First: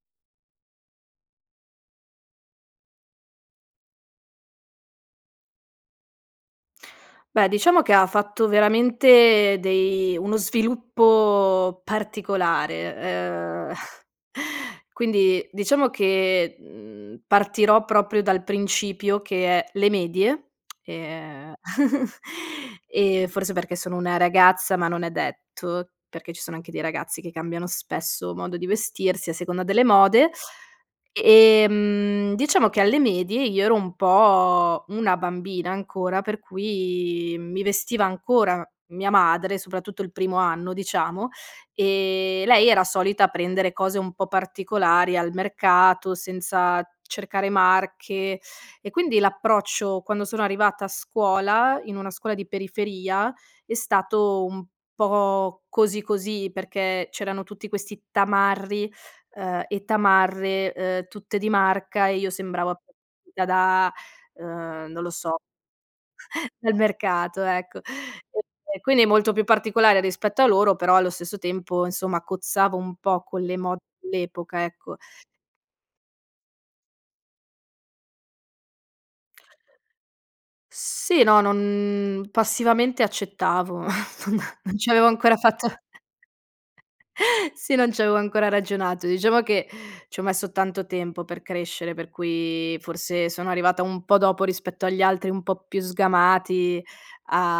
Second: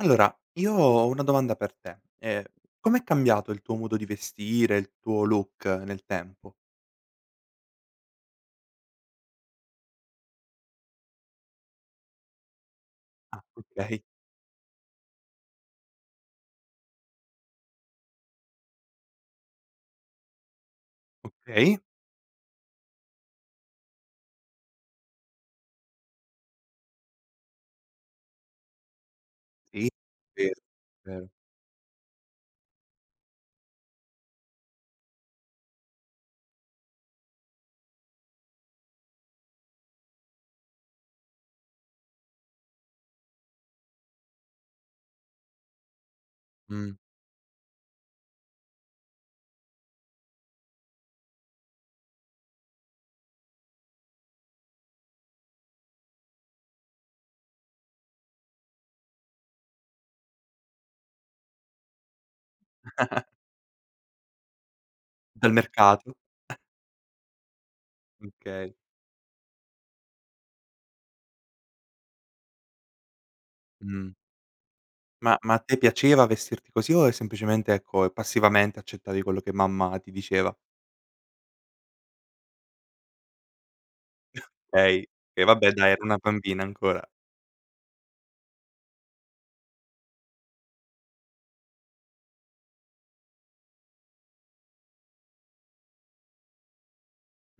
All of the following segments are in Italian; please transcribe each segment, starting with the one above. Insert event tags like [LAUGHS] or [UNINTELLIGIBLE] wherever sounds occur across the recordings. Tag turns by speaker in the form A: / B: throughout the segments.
A: Allora, io ho una domanda per te, ehm. Com'è cambiato il tuo modo di vestire, il tuo look nel tempo?
B: Beh, diciamo che ha fatto veramente dei uno sviluppo particolare,
A: Ah,
B: ehm,
A: okay.
B: [CHUCKLES] quindi diciamo che, mhmm, partirò proprio dal principio che è: le medie, [SMACKS LIPS] e
A: Okay.
B: [CHUCKLES] ehm, forse perché sono una ragazza, ma non è detto, perché ci sono anche dei ragazzi che cambiano spesso modo di vestirsi a seconda delle
A: Sì,
B: mode.
A: vero, vero.
B: Ehm, diciamo che, alle medie io ero un po' una bambina ancora, per cui mi vestiva ancora mia madre, soprattutto il primo anno, diciamo, e, lei era solita prendere cose un po' particolari al mercato, senza
A: Mh.
B: cercare marche; e quindi l'approccio quando sono arrivata a scuola, in una scuola di periferia, è stato un po' così così, perché c'erano tutti questi tamarri, uhm, e tamarre, ehm, tutte di marca e io sembravo a [UNINTELLIGIBLE]
A: [LAUGHS]
B: da uhm, non lo so,
A: Del mercato.
B: [CHUCKLES] dal mercato, ecco.
A: Okay.
B: E quindi molto più particolare rispetto a loro, però allo stesso tempo insomma cozzavo un po' con le mode
A: Mh.
B: dell'epoca, ecco.
A: Ma ma a te piaceva vestirti così o è semplicemente, ecco, e passivamente accettavi quello che mamma ti diceva?
B: Sì, no, non passivamente accettavo, non
A: [CHUCKLES]
B: non ci avevo
A: Okay,
B: ancora
A: e
B: fatto
A: vabbè, dai, era una bambina ancora.
B: [LAUGHS] sì, non c'avevo ancora ragionato; diciamo che, ci ho messo tanto tempo per crescere, per cui forse sono arrivata un po' dopo, rispetto agli altri un po' più sgamati,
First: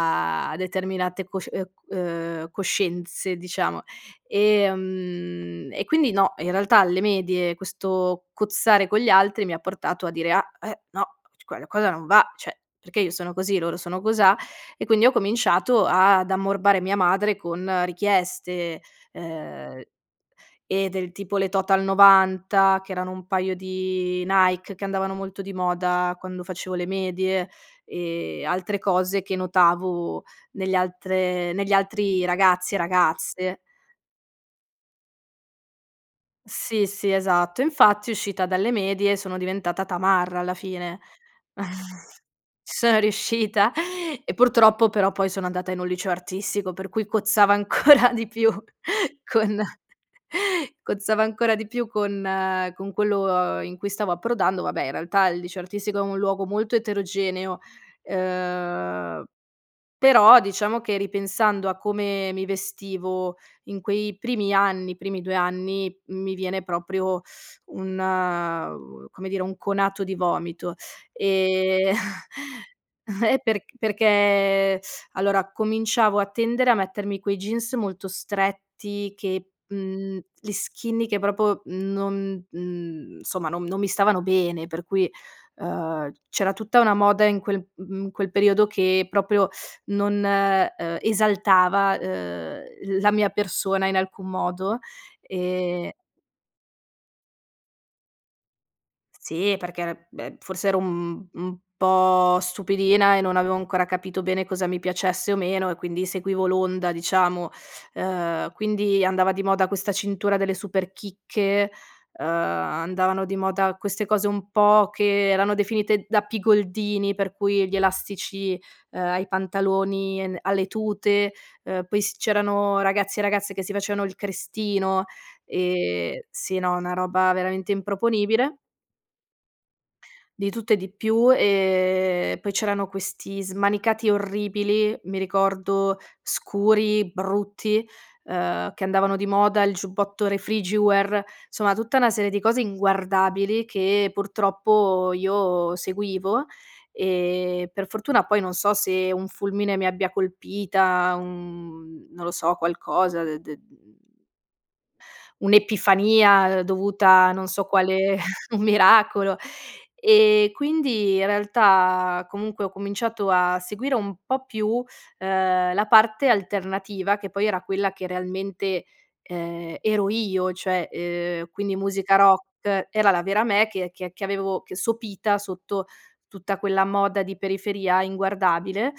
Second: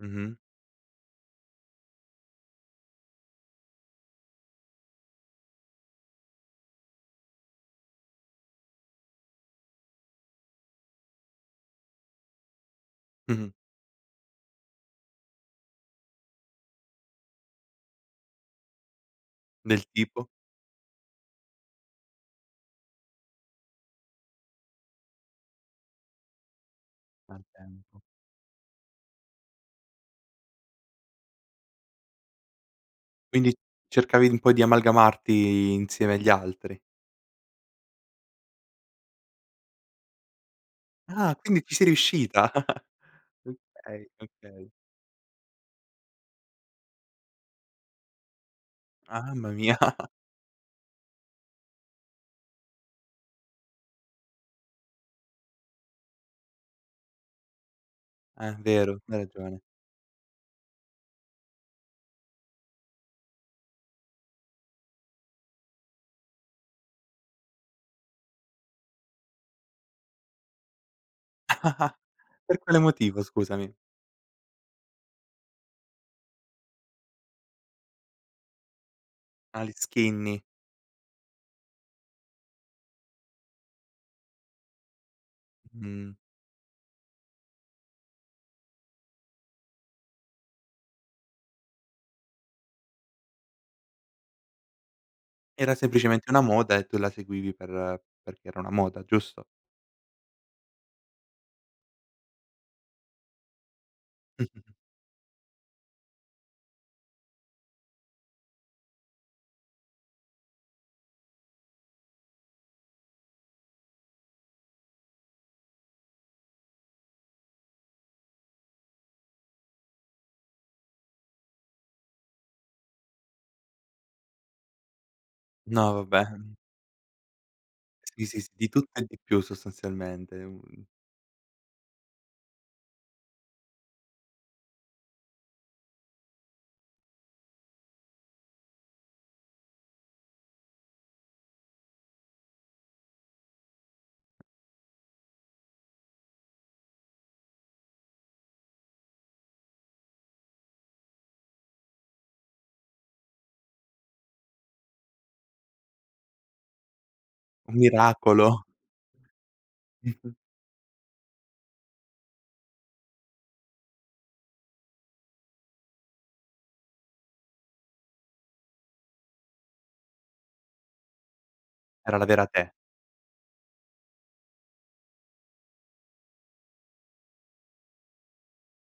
A: Mh-mh.
B: determinate cosci uhm, c uhm, coscienze, diciamo. Ehm, e quindi no, in realtà alle medie questo cozzare con gli altri mi ha portato a dire: "Ah, eh, no, [UNINTELLIGIBLE] qualcosa non va, cioè, perché io sono
A: Mh-mh.
B: così, loro sono cosà? E quindi ho cominciato ad ammorbare mia madre con richieste, ehm
A: Del tipo?
B: eh del tipo le Total 90, che erano un paio di Nike, che andavano molto di moda quando facevo le
A: Al
B: medie,
A: tempo.
B: e altre cose che notavo negli altre negli altri ragazzi e
A: Quindi
B: ragazze.
A: cercavi un po' di amalgamarti insieme agli altri.
B: Sì, sì, esatto. Infatti uscita dalle medie sono diventata tamarra alla fine.
A: Ah, quindi ci sei
B: [CHUCKLES]
A: riuscita?
B: Ci
A: [LAUGHS]
B: sono riuscita
A: Okay,
B: [CHUCKLES] e
A: okay.
B: purtroppo però poi sono andata in un liceo artistico per cui cozzava ancora di più
A: Mamma
B: con
A: mia. [LAUGHS]
B: cozzava ancora di più con con quello, uhm, in cui stavo approdando vabbè, in realtà il liceo artistico è un luogo molto eterogeneo,
A: Eh, vero. Hai
B: ehm.
A: ragione.
B: Però diciamo che ripensando a come mi vestivo in quei primi anni, i primi 2 anni, mi viene proprio un, uhm, come dire, un conato di vomito, ehm.
A: [LAUGHS] Per
B: [CHUCKLES]
A: quale motivo,
B: Eh, perc
A: scusami?
B: perché allora cominciavo a tendere a mettermi quei jeans molto stretti che,
A: Ah, gli
B: mhmm,
A: skinny.
B: gli skinny che proprio non, mhmm, insomma non non mi stavano bene, per cui, ehm,
A: Mh.
B: c'era tutta una moda in quel, mhmm, mhmm, in quel periodo che proprio non, uhm, esaltava, uhm, la mia persona in alcun modo
A: Era
B: e
A: semplicemente una moda e tu la seguivi per perché era una moda, giusto?
B: Sì, perché era beh, forse ero un un po' stupidina e non avevo ancora capito bene cosa
A: [CHUCKLES]
B: mi piacesse o meno e quindi seguivo l'onda, diciamo. Uhm, quindi andava di moda questa cintura delle Superchicche, uhm, andavano di moda queste cose un po' che erano definite da pigoldini, per cui gli elastici, uhm, ai pantaloni e n alle tute, uhm, poi s c'erano ragazzi e ragazze che si facevano il crestino,
A: No,
B: ehm,
A: vabbè.
B: sì, no, una roba veramente
A: Sì, sì s
B: improponibile.
A: di tutto e di più sostanzialmente,
B: Di tutto e
A: uhm.
B: di più. Ehm, poi c'erano questi smanicati orribili, mi ricordo scuri, brutti, uhm, che andavano di moda, il giubbotto Refrigiwear. Insomma tutta una serie di cose inguardabili, che purtroppo io seguivo, e per fortuna poi, non so se un fulmine mi abbia colpita, uhm, non lo so, qualcosa de de mhmm Un'epifania dovuta a non so
A: Un
B: quale un
A: miracolo.
B: miracolo.
A: [CHUCKLES]
B: E quindi realtà comunque ho cominciato a seguire un po' più, ehm, la parte alternativa, che poi era quella che realmente, ehm, ero io, cioè, ehm, quindi musica
A: Era la
B: rock
A: vera te.
B: era la vera me che che che avevo sopita sotto tutta quella moda di periferia inguardabile.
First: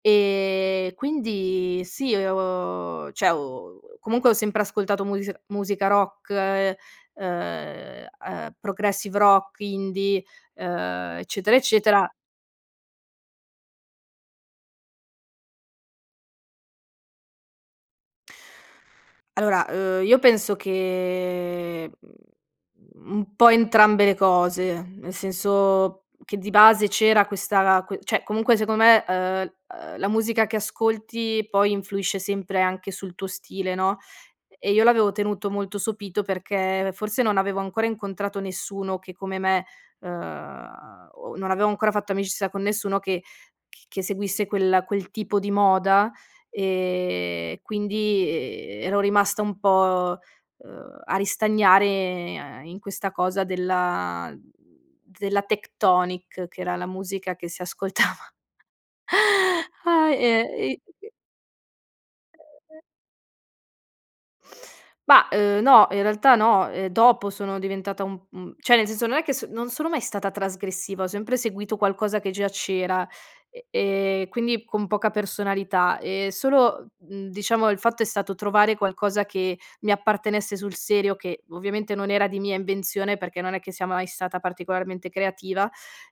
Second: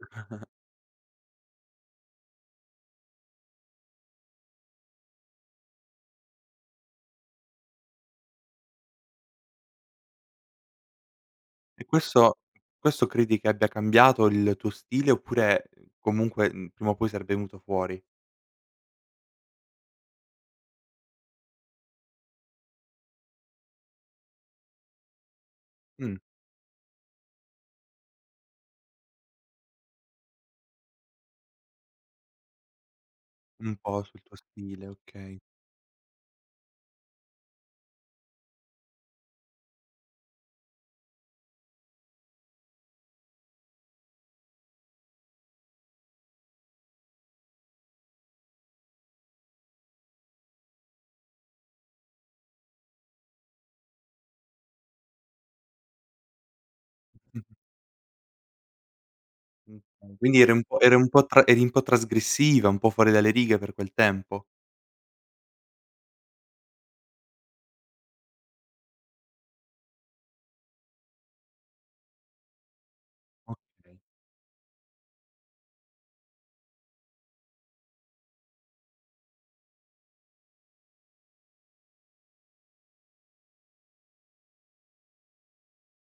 A: [CHUCKLES]
B: Ehm, quindi sì ho cioè ho comunque ho sempre ascoltato musei musica rock, uhm, uhm, progressive rock, indie, uhm, eccetera,
A: E
B: eccetera.
A: questo questo credi che abbia cambiato il tuo stile, oppure, comunque, mhmm, prima o poi sarebbe venuto fuori?
B: Allora, uhm, io penso che, mhmm, m un po' entrambe le cose. Nel senso
A: Mh.
B: che di base c'era questa que cioè, comunque, secondo me, eh uhm, la musica che ascolti poi influisce sempre anche sul tuo stile,
A: Un
B: no,
A: po' sul tuo
B: e io
A: stile,
B: l'avevo
A: okay.
B: tenuto molto sopito perché forse non avevo ancora incontrato nessuno che, come me, ehm, o non avevo ancora fatto amicizia con nessuno che c che seguisse quella quel tipo di moda. E quindi, eh, ero rimasta un po', uhm, a ristagnare in questa cosa della mhmm, della Tecktonik, che era la musica che
A: Mh-mh.
B: si ascoltava.
A: Mh,
B: Ah,
A: okay, quindi eri un
B: e
A: po'
B: i
A: eri un
B: perché
A: po' tra eri un po' trasgressiva, un po' fuori dalle righe per quel tempo?
B: Mah, uhm, no, in realtà no. Eh, dopo sono diventata un un cioè nel senso, non è che s non sono mai stata trasgressiva, ho sempre seguito qualcosa che già c'era, e
A: Okay.
B: e quindi con poca personalità. Eh, solo, mhmm, diciamo, il fatto è stato trovare qualcosa che mi appartenesse sul serio, che ovviamente non era di mia invenzione, perché non è che sia mai stata particolarmente creativa,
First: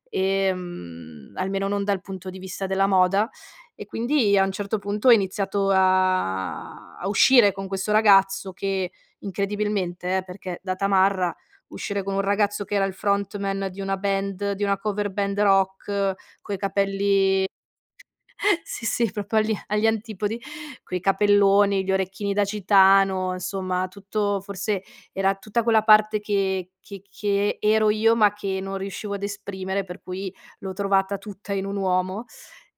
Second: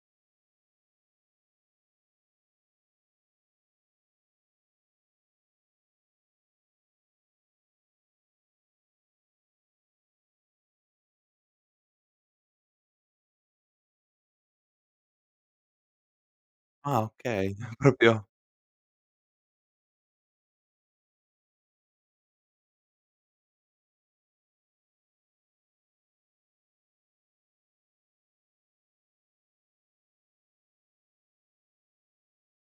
B: ehm, almeno non dal punto di vista della moda. E quindi a un certo punto ho iniziato a a uscire con questo ragazzo che incredibilmente, eh, perché da tamarra, uscire con un ragazzo che era il frontman di una band, di una cover band rock, coi
A: Ah,
B: capelli
A: okay proprio
B: [CHUCKLES] sì, sì, proprio agli agli antipodi, coi capelloni, gli orecchini da gitano, insomma, tutto forse era tutta quella parte che che che ero io, ma che non riuscivo a esprimere, per cui l'ho trovata tutta in un uomo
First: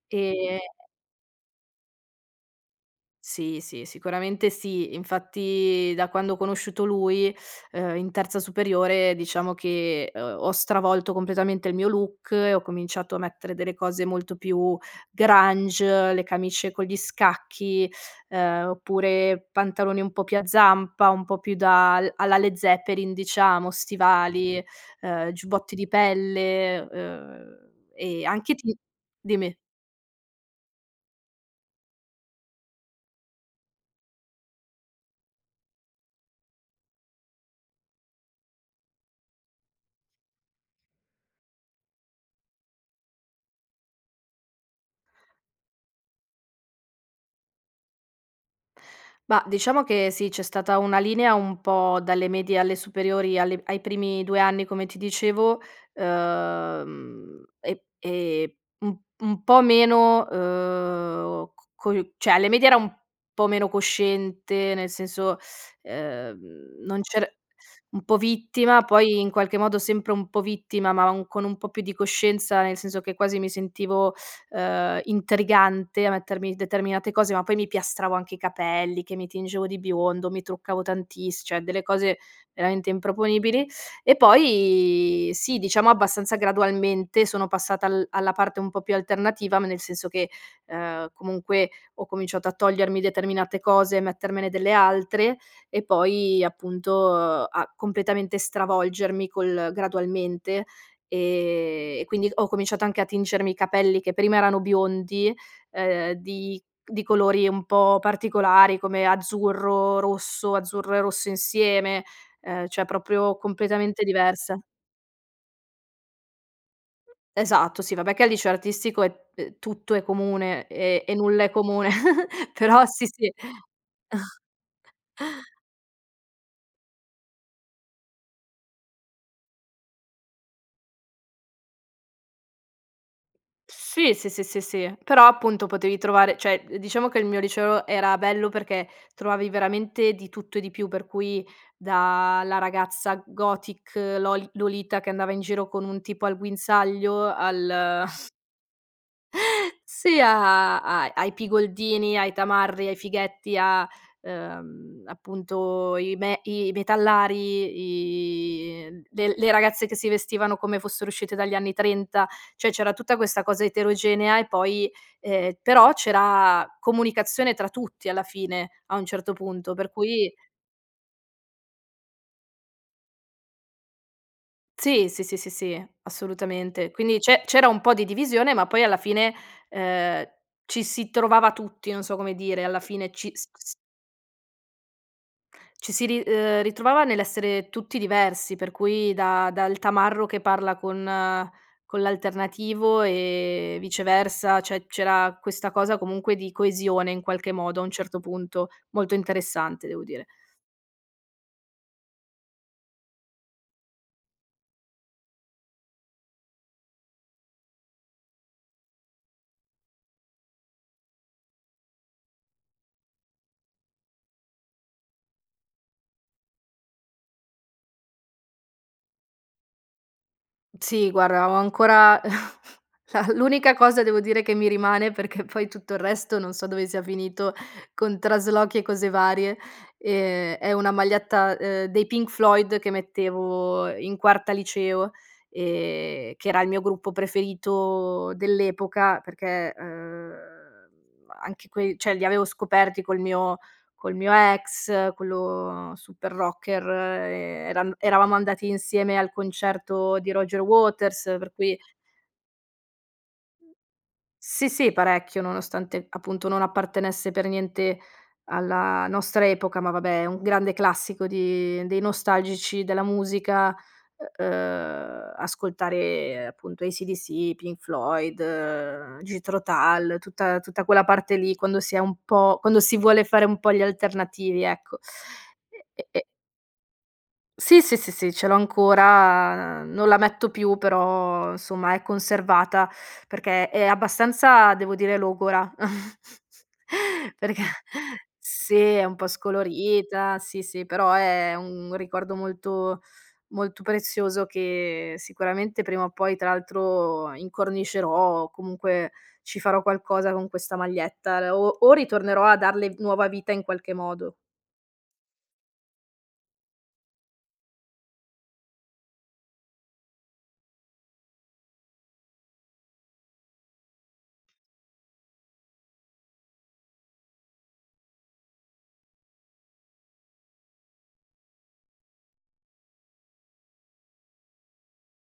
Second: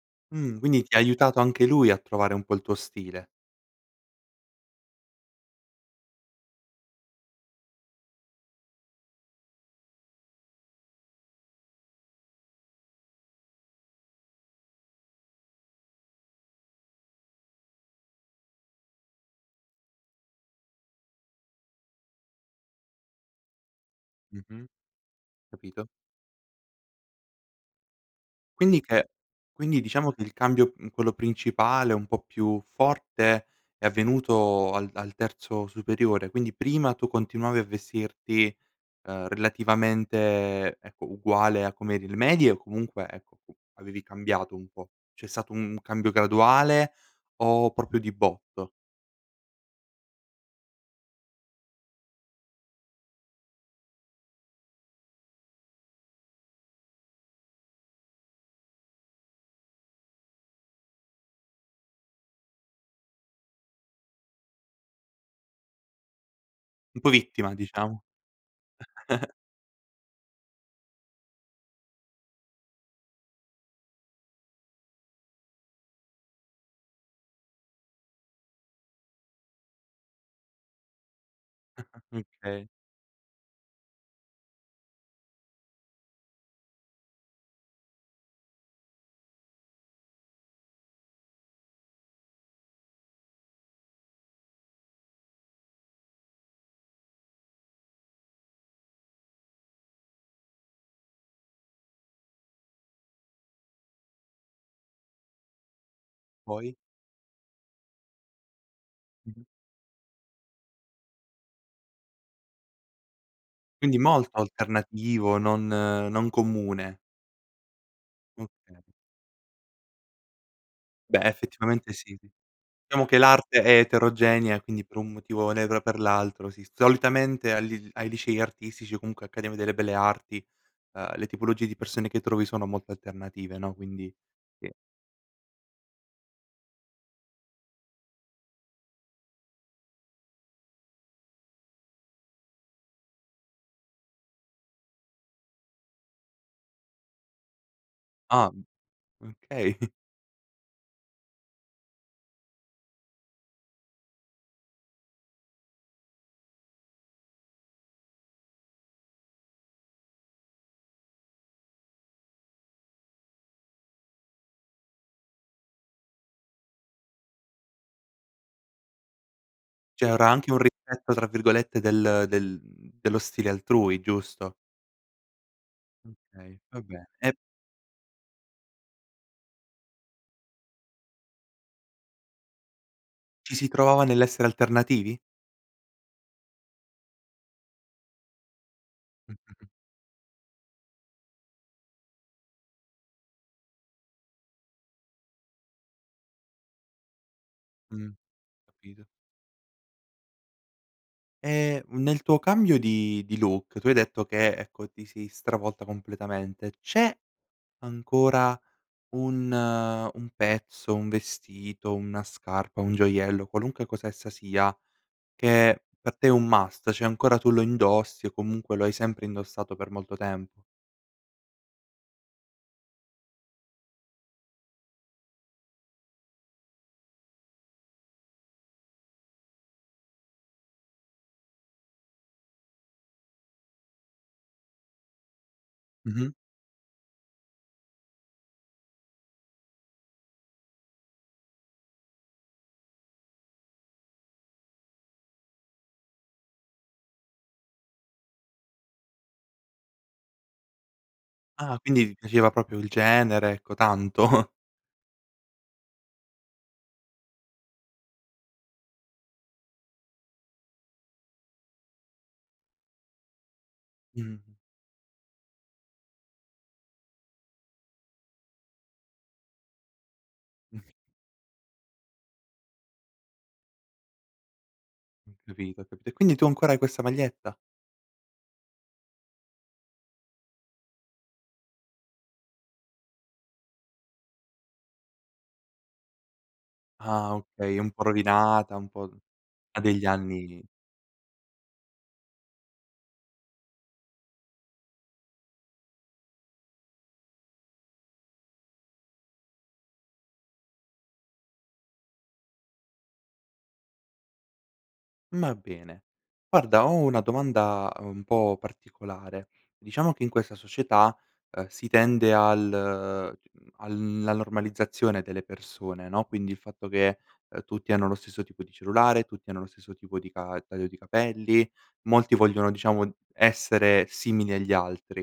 B: ehm
A: Mhmm, quindi ti ha aiutato anche lui a trovare un po' il tuo stile.
B: Sì, sì, sicuramente sì. Infatti, da quando ho conosciuto lui, uhm, in terza superiore, diciamo che ho ho stravolto completamente il mio look e ho cominciato a mettere delle cose molto più grunge, le camicie con gli scacchi, ehm, oppure pantaloni un po' più a zampa, un po' più da al alla Led Zeppelin, diciamo, stivali,
A: Mh-mh.
B: eh, giubbotti di
A: Capito.
B: pelle, uhm, e anche ti
A: Quindi che
B: dimmi.
A: quindi diciamo che il cambio, mhmm, quello principale, un po' più forte è avvenuto al al terzo superiore, quindi prima tu continuavi a vestirti, ehm, relativamente, ecco, uguale a com'eri le medie o comunque, ecco, avevi cambiato un po'? C'è stato un cambio graduale o proprio di botto?
B: Mah, diciamo che sì, c'è stata una linea un po' dalle medie alle superiori, alle ai primi 2 anni, come ti dicevo, uhm, e e un un po' meno, uhm, co co cioè, alle medie era un po' meno cosciente, nel senso, uhm,
A: Un
B: non
A: po'
B: c'er
A: vittima, diciamo.
B: un po' vittima, poi in
A: [CHUCKLES]
B: qualche modo sempre un po' vittima, ma con un po' più di coscienza, nel senso che quasi mi sentivo, ehm, intrigante a mettermi determinate cose. Ma poi mi piastravo anche i capelli, che mi tingevo di biondo, mi truccavo tantiss cioè, delle
A: [CHUCKLES]
B: cose
A: Okay.
B: veramente improponibili. E poi sì, diciamo abbastanza gradualmente, sono passata al alla parte un po' più alternativa, ma nel senso che, ehm, comunque ho cominciato a togliermi determinate cose e mettermene delle altre, e poi appunto a completamente stravolgermi, col gradualmente, e e quindi ho cominciato anche a tingermi i capelli, che prima erano biondi, uhm, di
A: Poi?
B: di colori un po' particolari come
A: Mh-mh.
B: azzurro, rosso, azzurro e rosso insieme, ehm, cioè, proprio
A: Quindi
B: completamente
A: molto
B: diversa.
A: alternativo, non non comune.
B: Esatto, sì vabbè che al liceo
A: Okay.
B: artistico è, ehm, tutto è comune e e
A: Beh,
B: nulla è comune
A: effettivamente sì.
B: [CHUCKLES] però sì,
A: Diciamo che
B: sì.
A: l'arte
B: [CHUCKLES]
A: è eterogenea, quindi per un motivo o [UNINTELLIGIBLE] per l'altro sì, solitamente agli ai licei artistici o comunque accademia delle belle arti, ehm, le tipologie di persone che trovi sono molto alternative, no,
B: Sì,
A: quindi,
B: sì, sì, sì,
A: sì.
B: sì, però appunto potevi trovare, cioè, diciamo che il mio liceo era bello perché trovavi veramente di tutto e di più, per cui dalla ragazza gothic Lol Lolita che andava in giro con un tipo al guinzaglio, al [CHUCKLES]
A: Ah mhmm, okay.
B: sì, a a a ai pigoldini, ai tamarri, ai fighetti, a, ehm, appunto, i me i metallari, i le le ragazze che si vestivano come fossero uscite dagli anni ‘30. Cioè, : c'era tutta questa cosa eterogenea e poi ehm, però c'era comunicazione tra tutti alla fine, a un certo punto, per
A: C'era
B: cui
A: anche un "rispetto" tra virgolette, del del dello stile altrui, giusto?
B: Sì, sì, sì, sì, sì,
A: Okay, va
B: assolutamente
A: bene
B: quindi
A: e
B: c'è c'era un po' di divisione ma poi alla fine, ehm, ci si trovava tutti, non so come dire, alla fine ci s
A: Ci si
B: s
A: trovava nell'essere alternativi?
B: ci si ri uhm, ritrovava nell'essere tutti diversi per cui da
A: Mh-mh-mh.
B: dal tamarro che parla con con l'alternativo e viceversa, cioè c'era questa cosa comunque di coesione in qualche modo a un
A: Mh,
B: certo punto,
A: capito.
B: molto interessante, devo dire.
A: E nel tuo cambio di di look, tu hai detto che ecco ti sei stravolta completamente, c'è ancora un un pezzo, un vestito, una scarpa, un gioiello, qualunque cosa essa sia, che per te è un must cioè ancora tu lo indossi o comunque lo hai sempre indossato per molto tempo?
B: Sì guarda ho ancora [CHUCKLES] la l'unica cosa devo dire che mi rimane, perché poi tutto il resto non so dove sia finito con traslochi e cose varie, ehm, è una maglietta, uhm, dei Pink Floyd che mettevo, ehm, in quarta liceo,
A: Mh-mh.
B: ehm, che era il mio gruppo preferito dell'epoca perché, ehm, anche quei cioè li avevo scoperti col mio col mio ex quello super rocker ehm, era eravamo andati insieme al concerto di Roger Waters per
A: Ah
B: cui
A: quindi ti piaceva proprio il genere ecco tanto.
B: Sì, sì parecchio, nonostante appunto non appartenesse per niente alla nostra epoca, ma vabbè è un grande classico di dei nostalgici della musica u
A: Mh-mh.
B: uhm, ascoltare appunto ACDC, Pink Floyd, Jethro Tull, tutta
A: Mh.
B: tutta quella parte lì quando si è un po' quando si vuole fare un po' gli alternativi ecco
A: Ho capito ho
B: e e
A: capito e
B: e
A: quindi tu ancora hai questa maglietta?
B: Sì, sì, sì, sì ce l'ho ancora, non la metto più però insomma è conservata perché è abbastanza devo dire logora [LAUGHS]
A: Ah
B: perché
A: okay, è un po'
B: sì,
A: rovinata un po',
B: è un
A: uhm
B: po'
A: ha degli
B: scolorita
A: anni
B: sì, sì, però è un ricordo molto molto prezioso che sicuramente prima o poi tra l'altro incornicerò o comunque ci farò qualcosa con questa maglietta le o o ritornerò a darle nuova vita in qualche modo.
A: Ma bene, guarda, ho una domanda un po' particolare. Diciamo che in questa società, uhm, si tende al [UNINTELLIGIBLE] alla normalizzazione delle persone, no, quindi il fatto che, ehm, tutti hanno lo stesso tipo di cellulare, tutti hanno lo stesso tipo di ca taglio di capelli. Molti vogliono, diciamo, essere simili agli altri.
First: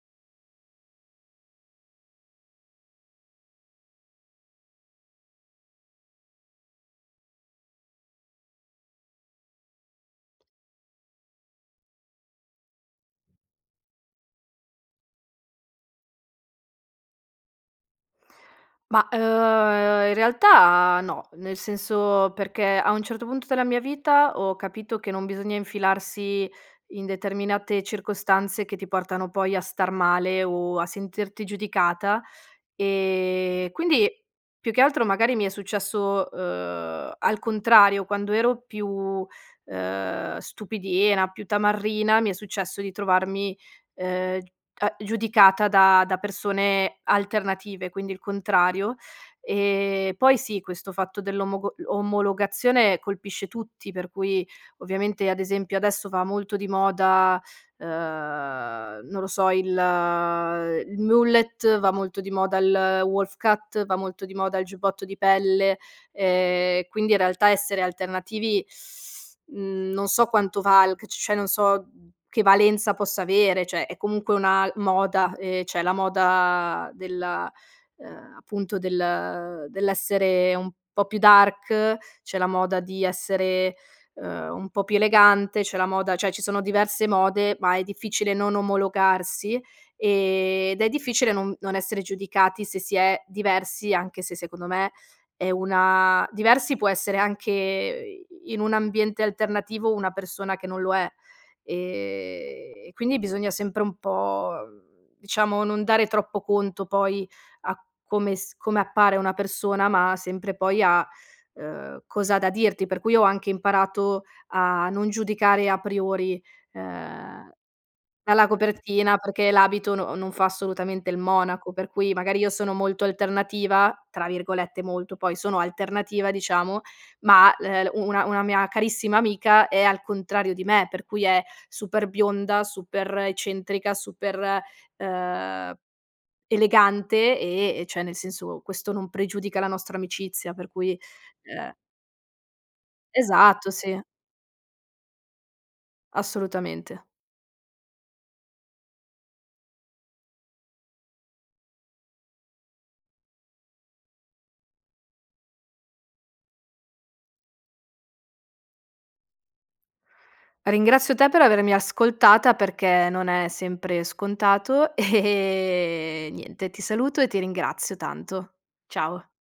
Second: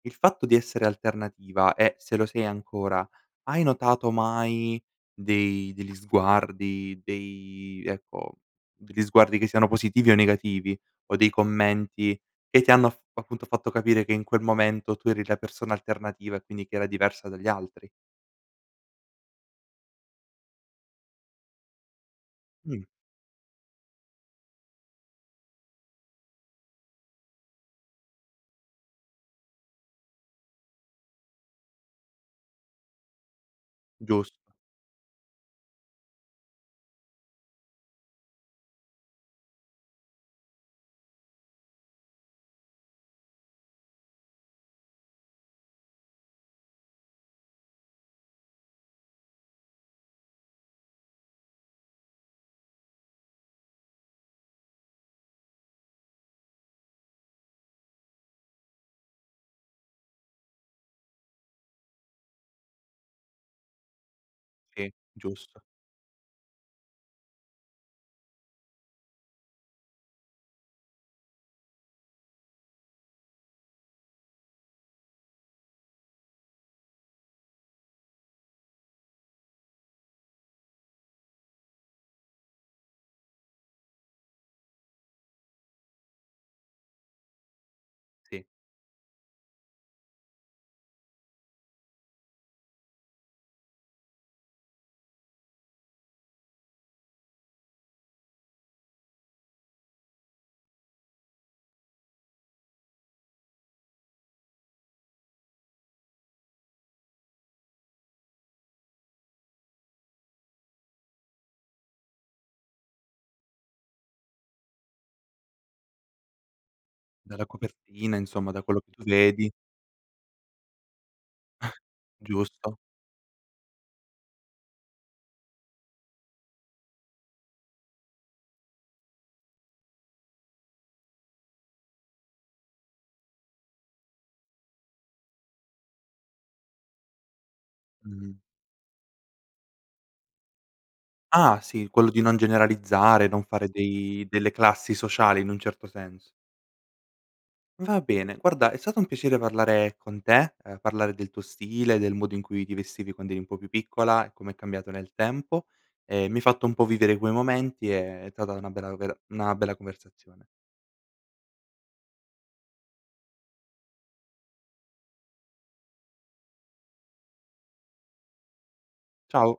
A: Il fatto di essere alternativa è se lo sei ancora, hai notato mai dei degli sguardi, dei ecco, degli sguardi che siano positivi o negativi, o dei commenti che ti hanno af appunto fatto capire che in quel momento tu eri la persona alternativa e quindi che era diversa dagli altri?
B: Ma, uhm, in realtà no, nel senso, perché
A: Mh.
B: a un certo punto della mia vita ho capito che non bisogna infilarsi in determinate circostanze che ti portano poi a star male o a sentirti giudicata. E quindi,
A: Giusto.
B: più che altro, magari mi è successo, uhm, al contrario. Quando ero più, ehm, stupidina, più tamarrina, mi è successo di trovarmi, ehm, g a giudicata da da persone alternative, quindi il contrario. Ehm, poi sì, questo fatto dell'omogo l omologazione colpisce tutti, per cui, ovviamente, ad esempio, adesso va molto di moda, uhm, non lo so, il il mullet, va molto di moda il wolf cut, va molto di moda il
A: Sì,
B: giubbotto di
A: giusto.
B: pelle, ehm, quindi in realtà essere alternativi, [SUCKS TEETH] mhmm, non so quanto valg c cioè, non so che valenza possa avere. Cioè, è comunque una moda, ehm, c'è la moda della uhm, appunto, del dell'essere un po' più dark, c'è la moda di essere, uhm, un po' più elegante, c'è la moda Cioè, ci sono diverse mode, ma è difficile
A: Sì.
B: non omologarsi, ehm, ed è difficile non non essere giudicati se si è diversi, anche se, secondo me è una diversi può essere anche, i in un ambiente alternativo, una persona che non lo è. Ehm, e quindi bisogna sempre un po', diciamo, non dare troppo conto poi a come s come appare una persona, ma sempre poi a, uhm, cosa ha da dirti. Per cui ho anche imparato a non giudicare a priori,
A: Dalla
B: uhm,
A: copertina
B: dalla
A: insomma, da quello che tu
B: copertina,
A: vedi.
B: perché l'abito no non fa assolutamente il monaco.
A: [CHUCKLES]
B: Per cui magari io sono
A: Giusto.
B: molto alternativa, tra virgolette "molto" poi, sono alternativa, diciamo, ma, l ehm, u una una mia carissima amica è al contrario di me, per cui è super bionda, super eccentrica, super, uhm, elegante, e e cioè, nel
A: Mh-mh.
B: senso, questo non pregiudica la nostra amicizia, per cui,
A: Ah,
B: uhm
A: sì, quello di non generalizzare, non fare
B: Esatto, sì.
A: dei delle classi sociali in un certo senso.
B: Assolutamente.
A: Va bene. Guarda, è stato un piacere parlare con te, ehm, parlare del tuo stile, del modo in cui ti vestivi quando eri un po' più piccola e come è cambiato nel tempo, e mi hai fatto un po' vivere quei momenti. Ehm, è tata una bella vera una bella conversazione.
B: Ringrazio te per avermi ascoltata perché non è sempre scontato e niente, ti saluto e ti ringrazio tanto. Ciao.
A: Ciao.